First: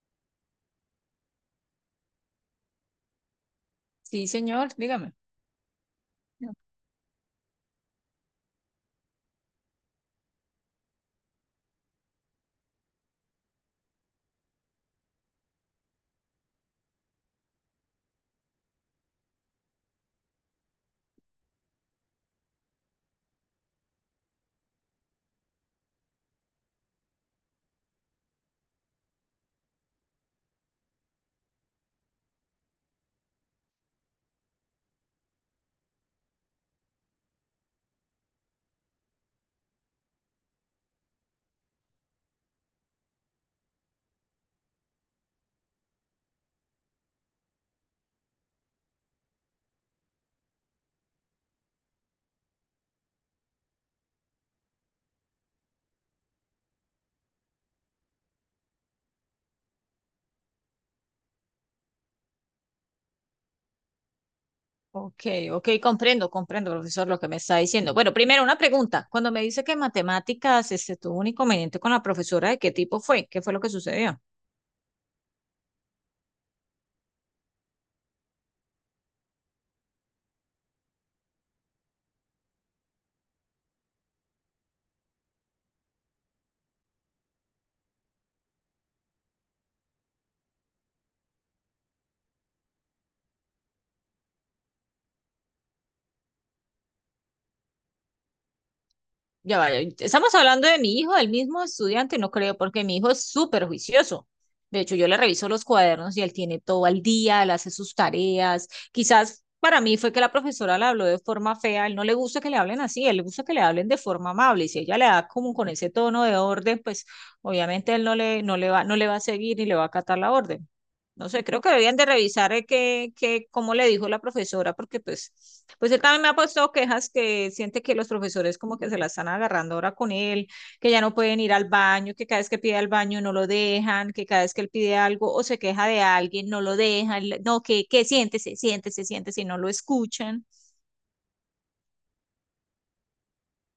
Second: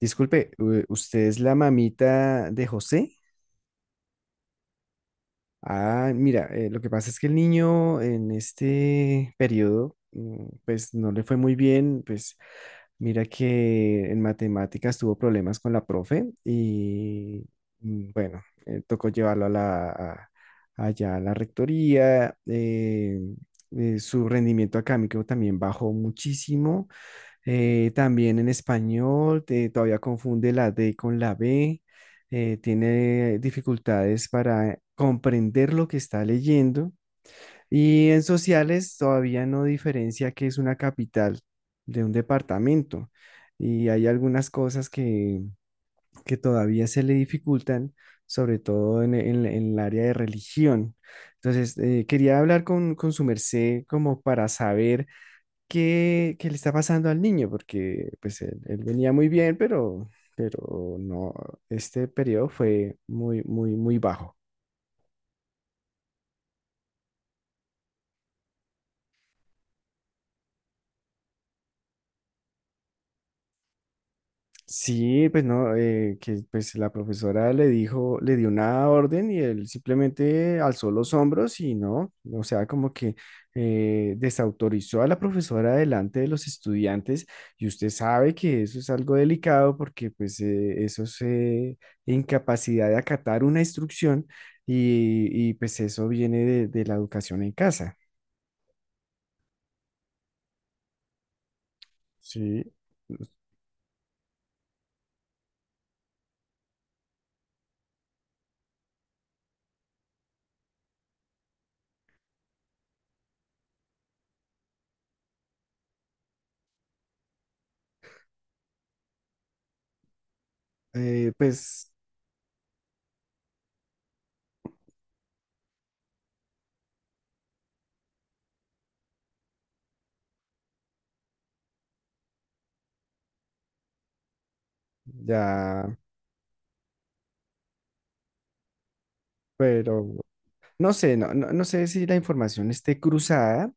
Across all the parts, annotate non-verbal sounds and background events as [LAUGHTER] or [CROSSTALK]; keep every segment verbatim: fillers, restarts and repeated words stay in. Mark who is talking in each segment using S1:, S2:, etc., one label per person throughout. S1: Disculpe, u- ¿usted es la mamita de José?
S2: Sí, señor, dígame.
S1: Ah, mira, eh, lo que pasa es que el niño en este periodo, mm, pues no le fue muy bien, pues mira que en matemáticas tuvo problemas con la profe y mm, bueno, eh, tocó llevarlo a la, a- allá a la rectoría, eh, eh, su rendimiento académico también bajó muchísimo. Eh, también en español, eh, todavía confunde la D con la B, eh, tiene dificultades para comprender lo que está leyendo, y en sociales todavía no diferencia qué es una capital de un departamento, y hay algunas cosas que, que todavía se le dificultan, sobre todo en, en- en el área de religión. Entonces, eh, quería hablar con, con su merced como para saber qué, qué le está pasando al niño, porque pues él, él venía muy bien, pero, pero no, este periodo fue muy, muy, muy bajo.
S2: Ok, ok, comprendo, comprendo, profesor, lo que me está diciendo. Bueno, primero una pregunta. Cuando me dice que en matemáticas este, tuvo un inconveniente con la profesora, ¿de qué tipo fue? ¿Qué fue lo que sucedió?
S1: Sí, pues no, eh, que pues la profesora le dijo, le dio una orden y él simplemente alzó los hombros y no, o sea, como que eh, desautorizó a la profesora delante de los estudiantes, y usted sabe que eso es algo delicado porque pues eh, eso es eh, incapacidad de acatar una instrucción, y, y, pues eso viene de, de la educación en casa,
S2: Ya vaya, estamos hablando de mi hijo, el mismo estudiante, no creo,
S1: ¿sí?
S2: porque mi hijo es súper juicioso. De hecho, yo le reviso los cuadernos y él tiene todo al día, él hace sus tareas. Quizás para mí fue que la profesora le habló de forma fea, él no le gusta que le hablen así, él le gusta que le hablen de forma amable y si ella le da como con ese tono de orden, pues obviamente él no le, no le va, no le va a seguir ni le va a acatar la orden. No
S1: Eh,
S2: sé, creo que
S1: pues
S2: deberían de revisar eh, que, que, cómo le dijo la profesora, porque pues, pues él también me ha puesto quejas, que siente que los profesores como que se la están agarrando ahora con él, que ya no pueden ir al baño, que cada vez que pide al baño no lo dejan, que cada vez que él pide algo o se queja
S1: ya,
S2: de alguien, no lo dejan, le- no, que, que siéntese, siéntese, siéntese y no lo
S1: pero
S2: escuchan.
S1: no sé, no, no, no sé si la información esté cruzada,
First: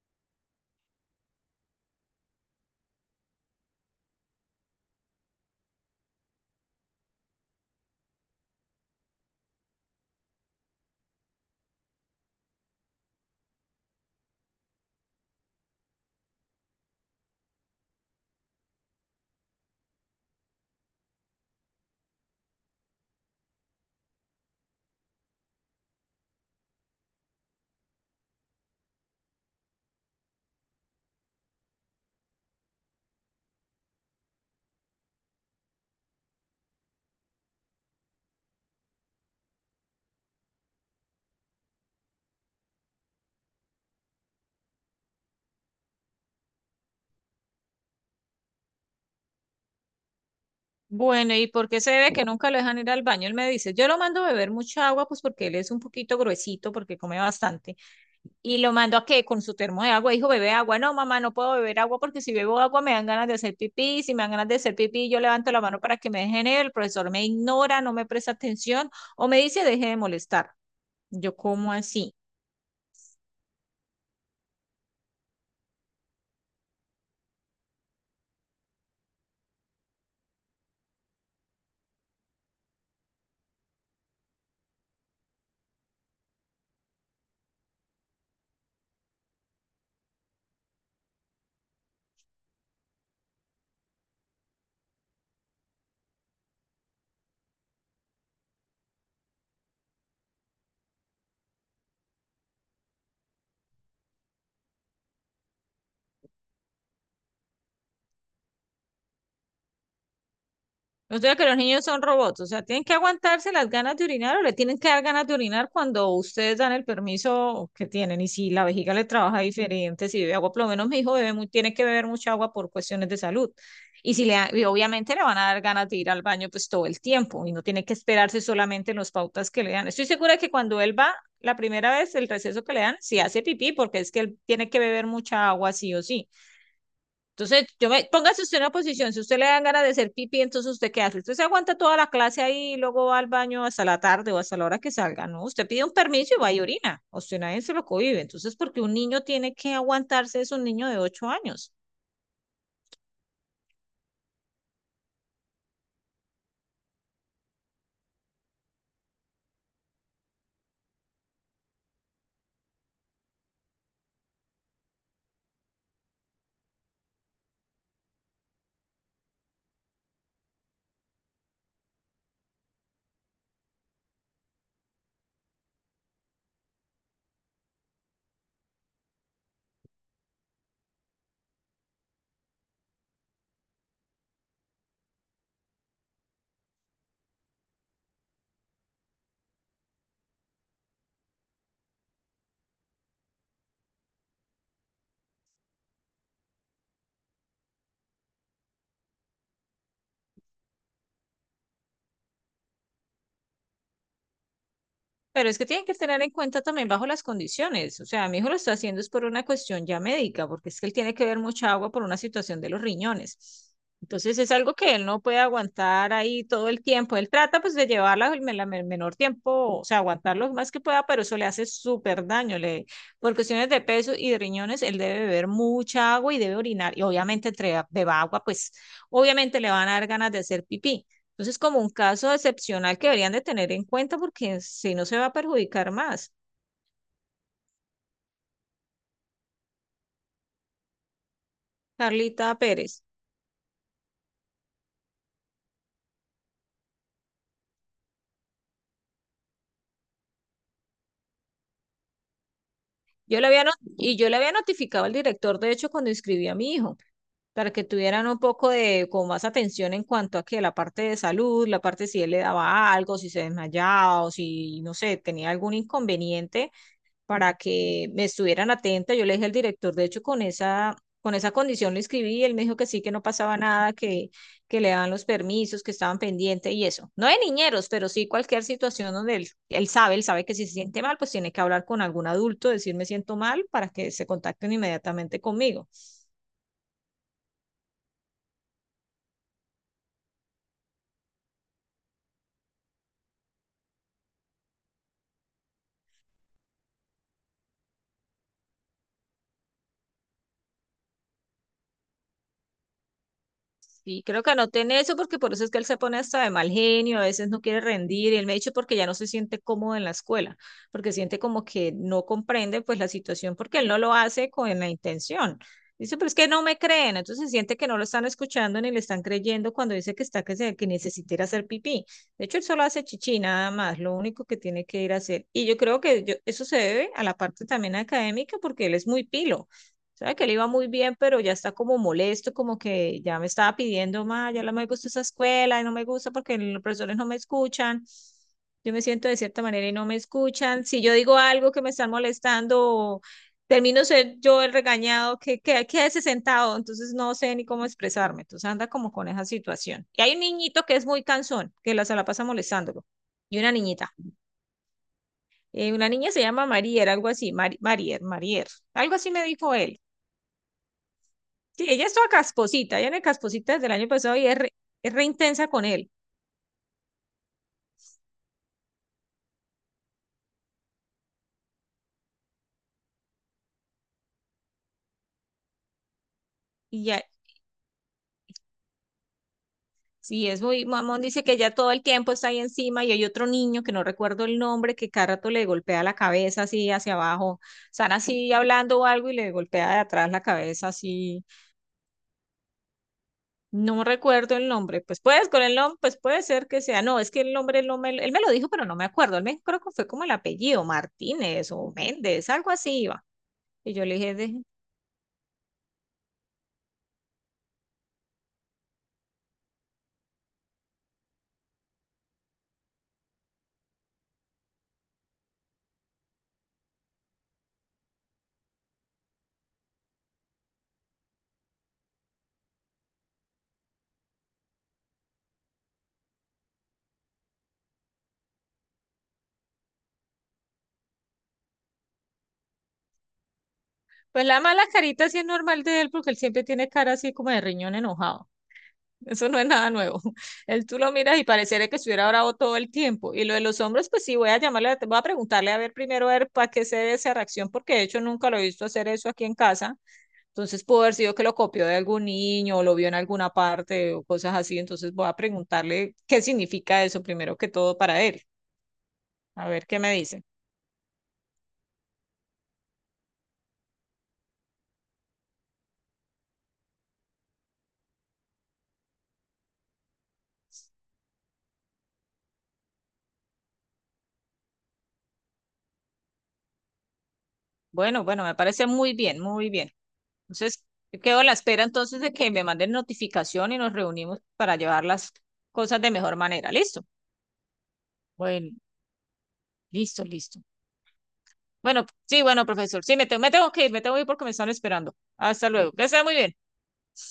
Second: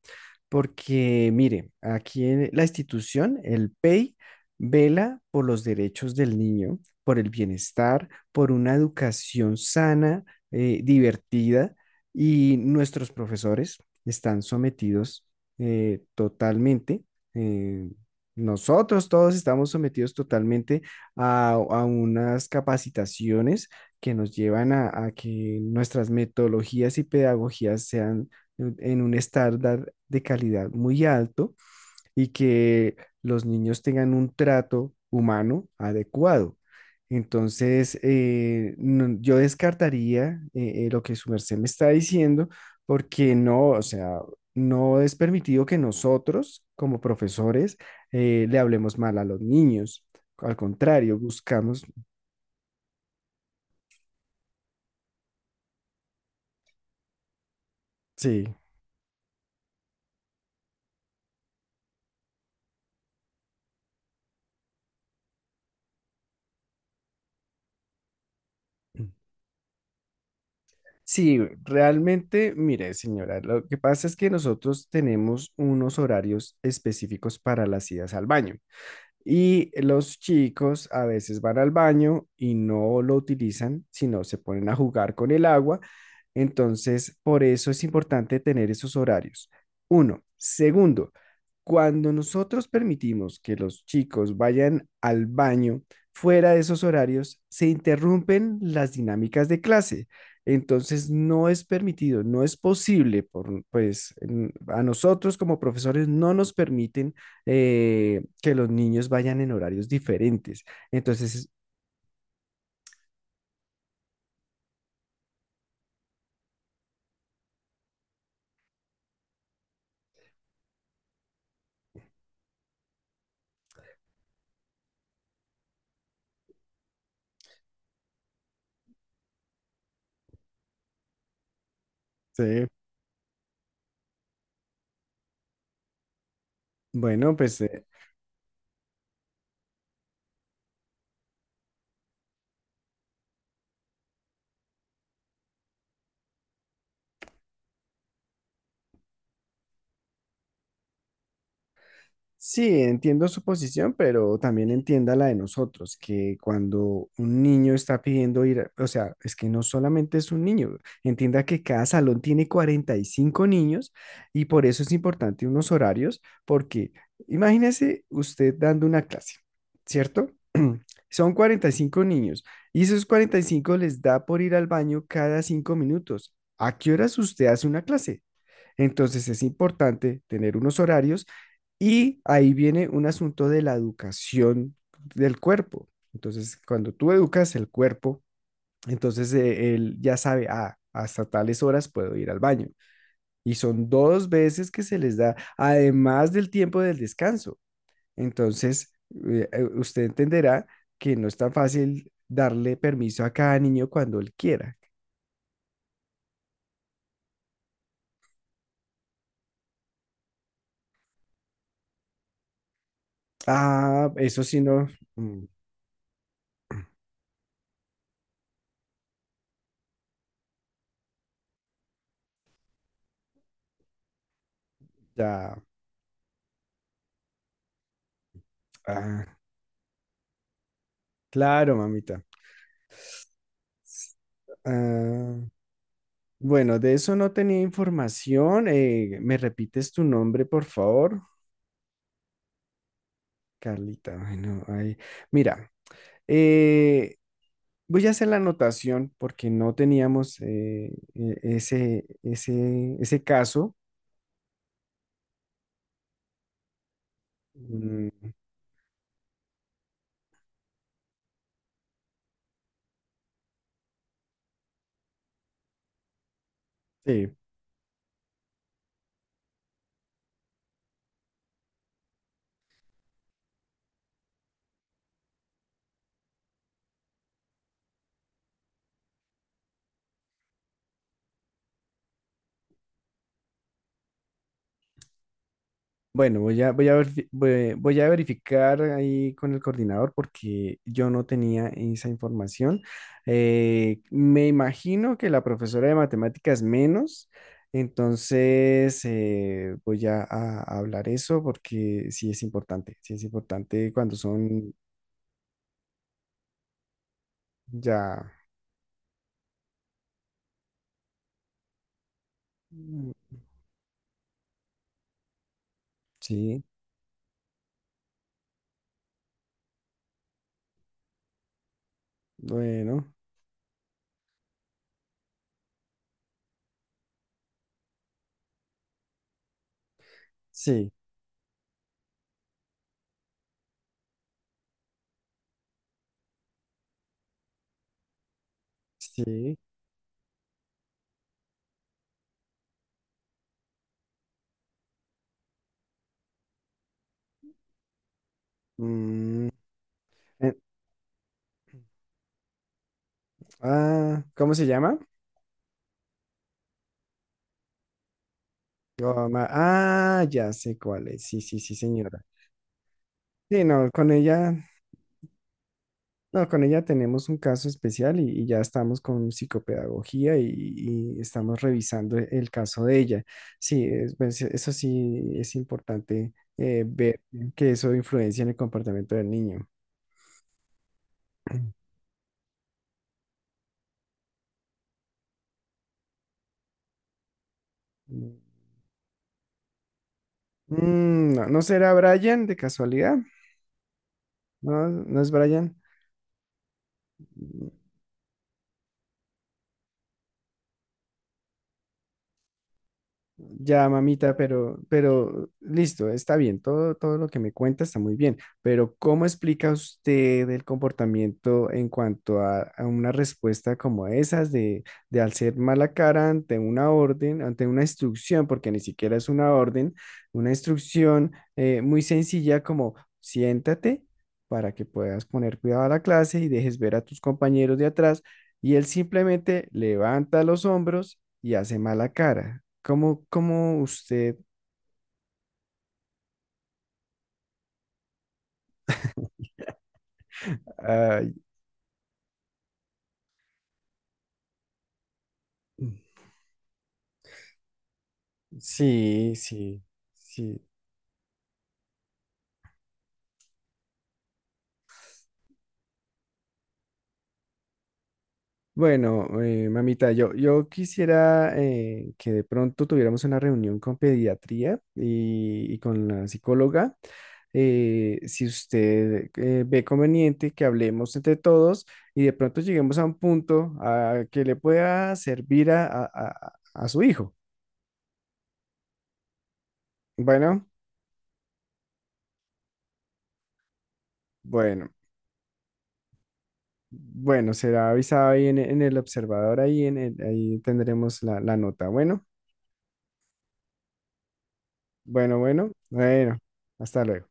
S1: porque mire, aquí en la institución, el P E I vela por los derechos del niño, por el bienestar, por una educación sana, eh, divertida, y nuestros profesores están sometidos eh, totalmente, eh, nosotros todos estamos sometidos totalmente a, a unas capacitaciones que nos llevan a, a que nuestras metodologías y pedagogías sean en en un estándar de calidad muy alto, y que los niños tengan un trato humano adecuado. Entonces, eh, no- yo descartaría eh, eh, lo que su merced me está diciendo, porque no, o sea, no es permitido que nosotros, como profesores, eh, le hablemos mal a los niños. Al contrario,
S2: Bueno, ¿y por qué
S1: buscamos,
S2: se ve que nunca lo dejan ir al baño? Él me dice, yo lo mando a beber mucha agua, pues porque él es un poquito gruesito, porque come bastante.
S1: sí.
S2: Y lo mandó a que con su termo de agua, dijo, bebe agua. No, mamá, no puedo beber agua porque si bebo agua me dan ganas de hacer pipí. Si me dan ganas de hacer pipí, yo levanto la mano para que me dejen ir. El profesor me ignora, no me presta atención o me dice, deje de molestar. Yo,
S1: Sí,
S2: ¿cómo así?
S1: realmente, mire, señora, lo que pasa es que nosotros tenemos unos horarios específicos para las idas al baño, y los chicos a veces van al baño y no lo utilizan, sino se ponen a jugar con el agua. Entonces, por eso es importante tener esos horarios. Uno. Segundo, cuando nosotros permitimos que los chicos vayan al baño fuera de esos horarios, se interrumpen las dinámicas de clase. Entonces, no es permitido, no es posible, por, pues en- a nosotros como profesores no nos permiten eh, que los niños vayan en horarios diferentes.
S2: O sea que
S1: Entonces,
S2: los niños son robots, o sea, tienen que aguantarse las ganas de orinar o le tienen que dar ganas de orinar cuando ustedes dan el permiso que tienen. Y si la vejiga le trabaja diferente, si bebe agua, por lo menos mi hijo bebe mu- tiene que beber mucha agua por cuestiones de salud. Y si le, da- y obviamente le van a dar ganas de ir al baño pues todo el tiempo y no tiene que esperarse solamente en las pautas que le dan. Estoy segura que cuando él va la primera vez, el receso
S1: sí.
S2: que le dan, si hace pipí, porque es que él tiene que beber mucha agua sí o sí.
S1: Bueno, pues
S2: Entonces,
S1: eh,
S2: yo me, póngase usted en una posición. Si usted le dan ganas de hacer pipí, ¿entonces usted qué hace? Usted se aguanta toda la clase ahí y luego va al baño hasta la tarde o hasta la hora que salga, ¿no? Usted pide un permiso y va y orina, o sea, nadie se lo cohibe. Entonces, porque un niño tiene que aguantarse, es un niño de ocho años.
S1: sí, entiendo su posición, pero también entienda la de nosotros, que cuando un niño está pidiendo ir, a- o sea, es que no solamente es un niño, entienda que cada salón tiene cuarenta y cinco niños, y por eso es importante unos horarios, porque imagínese usted dando una clase, ¿cierto? [CLEARS THROAT] Son cuarenta y cinco niños y esos cuarenta y cinco les da por ir al baño cada cinco minutos. ¿A qué horas usted hace una clase? Entonces es importante tener unos horarios, y ahí viene un asunto de la educación del cuerpo. Entonces, cuando tú educas el cuerpo, entonces eh, él ya sabe, ah, hasta tales horas puedo ir al baño. Y son dos veces que se les da, además del tiempo del descanso. Entonces, eh, eh, usted entenderá que no es tan fácil darle permiso a cada niño cuando él quiera.
S2: Pero es que tienen que tener en cuenta también bajo las condiciones. O sea, mi hijo lo está haciendo es por una cuestión ya médica, porque es que él tiene que beber mucha agua por una situación de los riñones.
S1: Ah,
S2: Entonces
S1: eso
S2: es
S1: sí,
S2: algo
S1: no.
S2: que él no puede
S1: Mm,
S2: aguantar ahí todo el tiempo. Él trata pues de llevarla el, me- la- el menor tiempo, o sea, aguantar lo más que pueda, pero eso le hace súper daño. Le, por cuestiones de peso y de riñones, él debe beber
S1: ya.
S2: mucha agua y debe orinar. Y obviamente entre beba agua, pues
S1: Ah,
S2: obviamente le van a dar ganas de hacer pipí. Entonces,
S1: claro,
S2: como un
S1: mamita.
S2: caso excepcional que deberían de tener en cuenta porque si no se va a
S1: Ah,
S2: perjudicar más.
S1: bueno, de eso no tenía información. Eh, ¿me repites tu nombre, por favor?
S2: Carlita Pérez.
S1: Carlita, bueno, ahí. Mira, eh, voy a hacer la anotación porque no teníamos eh, e- ese, ese, ese
S2: Yo le había no-
S1: caso.
S2: y yo le había notificado al director, de hecho, cuando inscribí a mi hijo, para que tuvieran
S1: Mm,
S2: un poco de como más atención en cuanto a que la parte de salud, la parte si él le daba algo, si se desmayaba o si, no sé, tenía algún inconveniente
S1: sí.
S2: para que me estuvieran atenta. Yo le dije al director, de hecho, con esa, con esa condición le escribí y él me dijo que sí, que no pasaba nada, que, que le daban los permisos, que estaban pendientes y eso. No de niñeros, pero sí cualquier situación donde él, él sabe, él sabe que si se siente mal, pues tiene que hablar con algún adulto, decir me siento mal para que se contacten inmediatamente conmigo.
S1: Bueno, voy a, voy a, verifi- voy, voy a verificar ahí con el coordinador porque yo no tenía esa información. Eh, me imagino que la profesora de matemáticas menos, entonces eh, voy a, a hablar eso porque sí es importante, sí es importante cuando
S2: Sí, creo que
S1: son
S2: anoté en eso porque por eso es que él se pone hasta de mal genio, a veces no quiere
S1: ya,
S2: rendir y él me ha dicho porque ya no se siente cómodo en la escuela, porque siente como que no comprende pues la
S1: mm,
S2: situación porque él no lo hace con la intención. Dice, pero es que
S1: sí,
S2: no me creen, entonces siente que no lo están escuchando ni le están creyendo cuando dice que está que, se, que necesita ir a hacer pipí. De hecho, él solo hace
S1: bueno,
S2: chichi nada más, lo único que tiene que ir a hacer. Y yo creo que yo- eso se debe a la parte también académica porque él es muy pilo. Sabe que le iba muy
S1: sí,
S2: bien, pero ya está como molesto, como que ya me estaba pidiendo más, ya no me gusta esa escuela, y no me gusta porque los profesores no me escuchan. Yo me siento de
S1: sí.
S2: cierta manera y no me escuchan. Si yo digo algo que me están molestando, termino ser yo el regañado, que, que quédese sentado, entonces no sé ni cómo expresarme. Entonces anda como con esa
S1: Mm.
S2: situación. Y hay un
S1: Eh,
S2: niñito que es muy cansón, que la, se la pasa molestándolo. Y una niñita.
S1: ah, ¿cómo se llama?
S2: Eh, una niña se llama Marier, algo así, Mari- Marier, Marier. Algo así me
S1: Goma-
S2: dijo él.
S1: Ah, ya sé cuál es. Sí, sí, sí,
S2: Sí, ella es
S1: señora.
S2: toda casposita, ella en el
S1: Sí,
S2: casposita desde
S1: no,
S2: el año
S1: con
S2: pasado y
S1: ella,
S2: es re, es re intensa con él.
S1: no, con ella tenemos un caso especial y, y ya estamos con psicopedagogía y, y estamos revisando e- el caso de ella. Sí, es- pues, eso sí es importante eh,
S2: Y
S1: ver
S2: ya,
S1: que eso influencia en el comportamiento del niño.
S2: sí, es muy mamón, dice que ya todo el tiempo está ahí encima y hay otro niño que no recuerdo el nombre que cada rato le golpea la cabeza así hacia abajo. Están
S1: Mm,
S2: así hablando o algo y le golpea de atrás la cabeza así.
S1: no, ¿no será Brian de casualidad?
S2: No recuerdo el
S1: No,
S2: nombre. Pues
S1: no es
S2: puedes, con el
S1: Brian.
S2: nombre, pues puede ser que sea. No, es que el nombre él no me, él me lo dijo, pero no me acuerdo. Él me creo que fue como el apellido, Martínez o Méndez, algo así iba.
S1: Ya,
S2: Y yo le dije,
S1: mamita,
S2: de-
S1: pero, pero listo, está bien, todo, todo lo que me cuenta está muy bien, pero ¿cómo explica usted el comportamiento en cuanto a, a una respuesta como esas de, de hacer mala cara ante una orden, ante una instrucción, porque ni siquiera es una orden, una instrucción eh, muy sencilla como siéntate para que puedas poner cuidado a la clase y dejes ver a tus compañeros de atrás, y él simplemente levanta los hombros y hace mala cara. ¿Cómo, cómo usted...
S2: Pues la mala carita sí es normal de él porque él siempre tiene cara así como de riñón enojado. Eso no es nada nuevo. [LAUGHS] Él tú lo
S1: ah,
S2: miras y pareciera que estuviera bravo todo el tiempo. Y lo de los hombres, pues sí, voy a llamarle, la- voy a preguntarle a ver primero a ver para qué se debe esa reacción, porque de hecho nunca lo he visto hacer eso
S1: sí,
S2: aquí en
S1: sí,
S2: casa.
S1: sí.
S2: Entonces pudo haber sido que lo copió de algún niño o lo vio en alguna parte o cosas así. Entonces voy a preguntarle qué significa eso primero que todo para él.
S1: Bueno, eh,
S2: A ver qué
S1: mamita,
S2: me
S1: yo,
S2: dice.
S1: yo quisiera eh, que de pronto tuviéramos una reunión con pediatría y, y con la psicóloga. Eh, si usted eh, ve conveniente que hablemos entre todos, y de pronto lleguemos a un punto ah, que le pueda servir a, a a- a su hijo.
S2: Bueno, bueno, me parece muy bien, muy bien.
S1: Bueno,
S2: Entonces, yo quedo a la espera entonces de que me manden notificación y nos reunimos para
S1: bueno.
S2: llevar las cosas de mejor manera. ¿Listo?
S1: Bueno, será avisado ahí en,
S2: Bueno,
S1: en el observador, ahí, en el-
S2: listo,
S1: ahí
S2: listo.
S1: tendremos la, la nota.
S2: Bueno,
S1: Bueno,
S2: sí, bueno, profesor. Sí, me tengo, me tengo que ir, me tengo que ir porque me están esperando.
S1: bueno,
S2: Hasta
S1: bueno,
S2: luego. Que sea muy
S1: bueno,
S2: bien.
S1: hasta luego.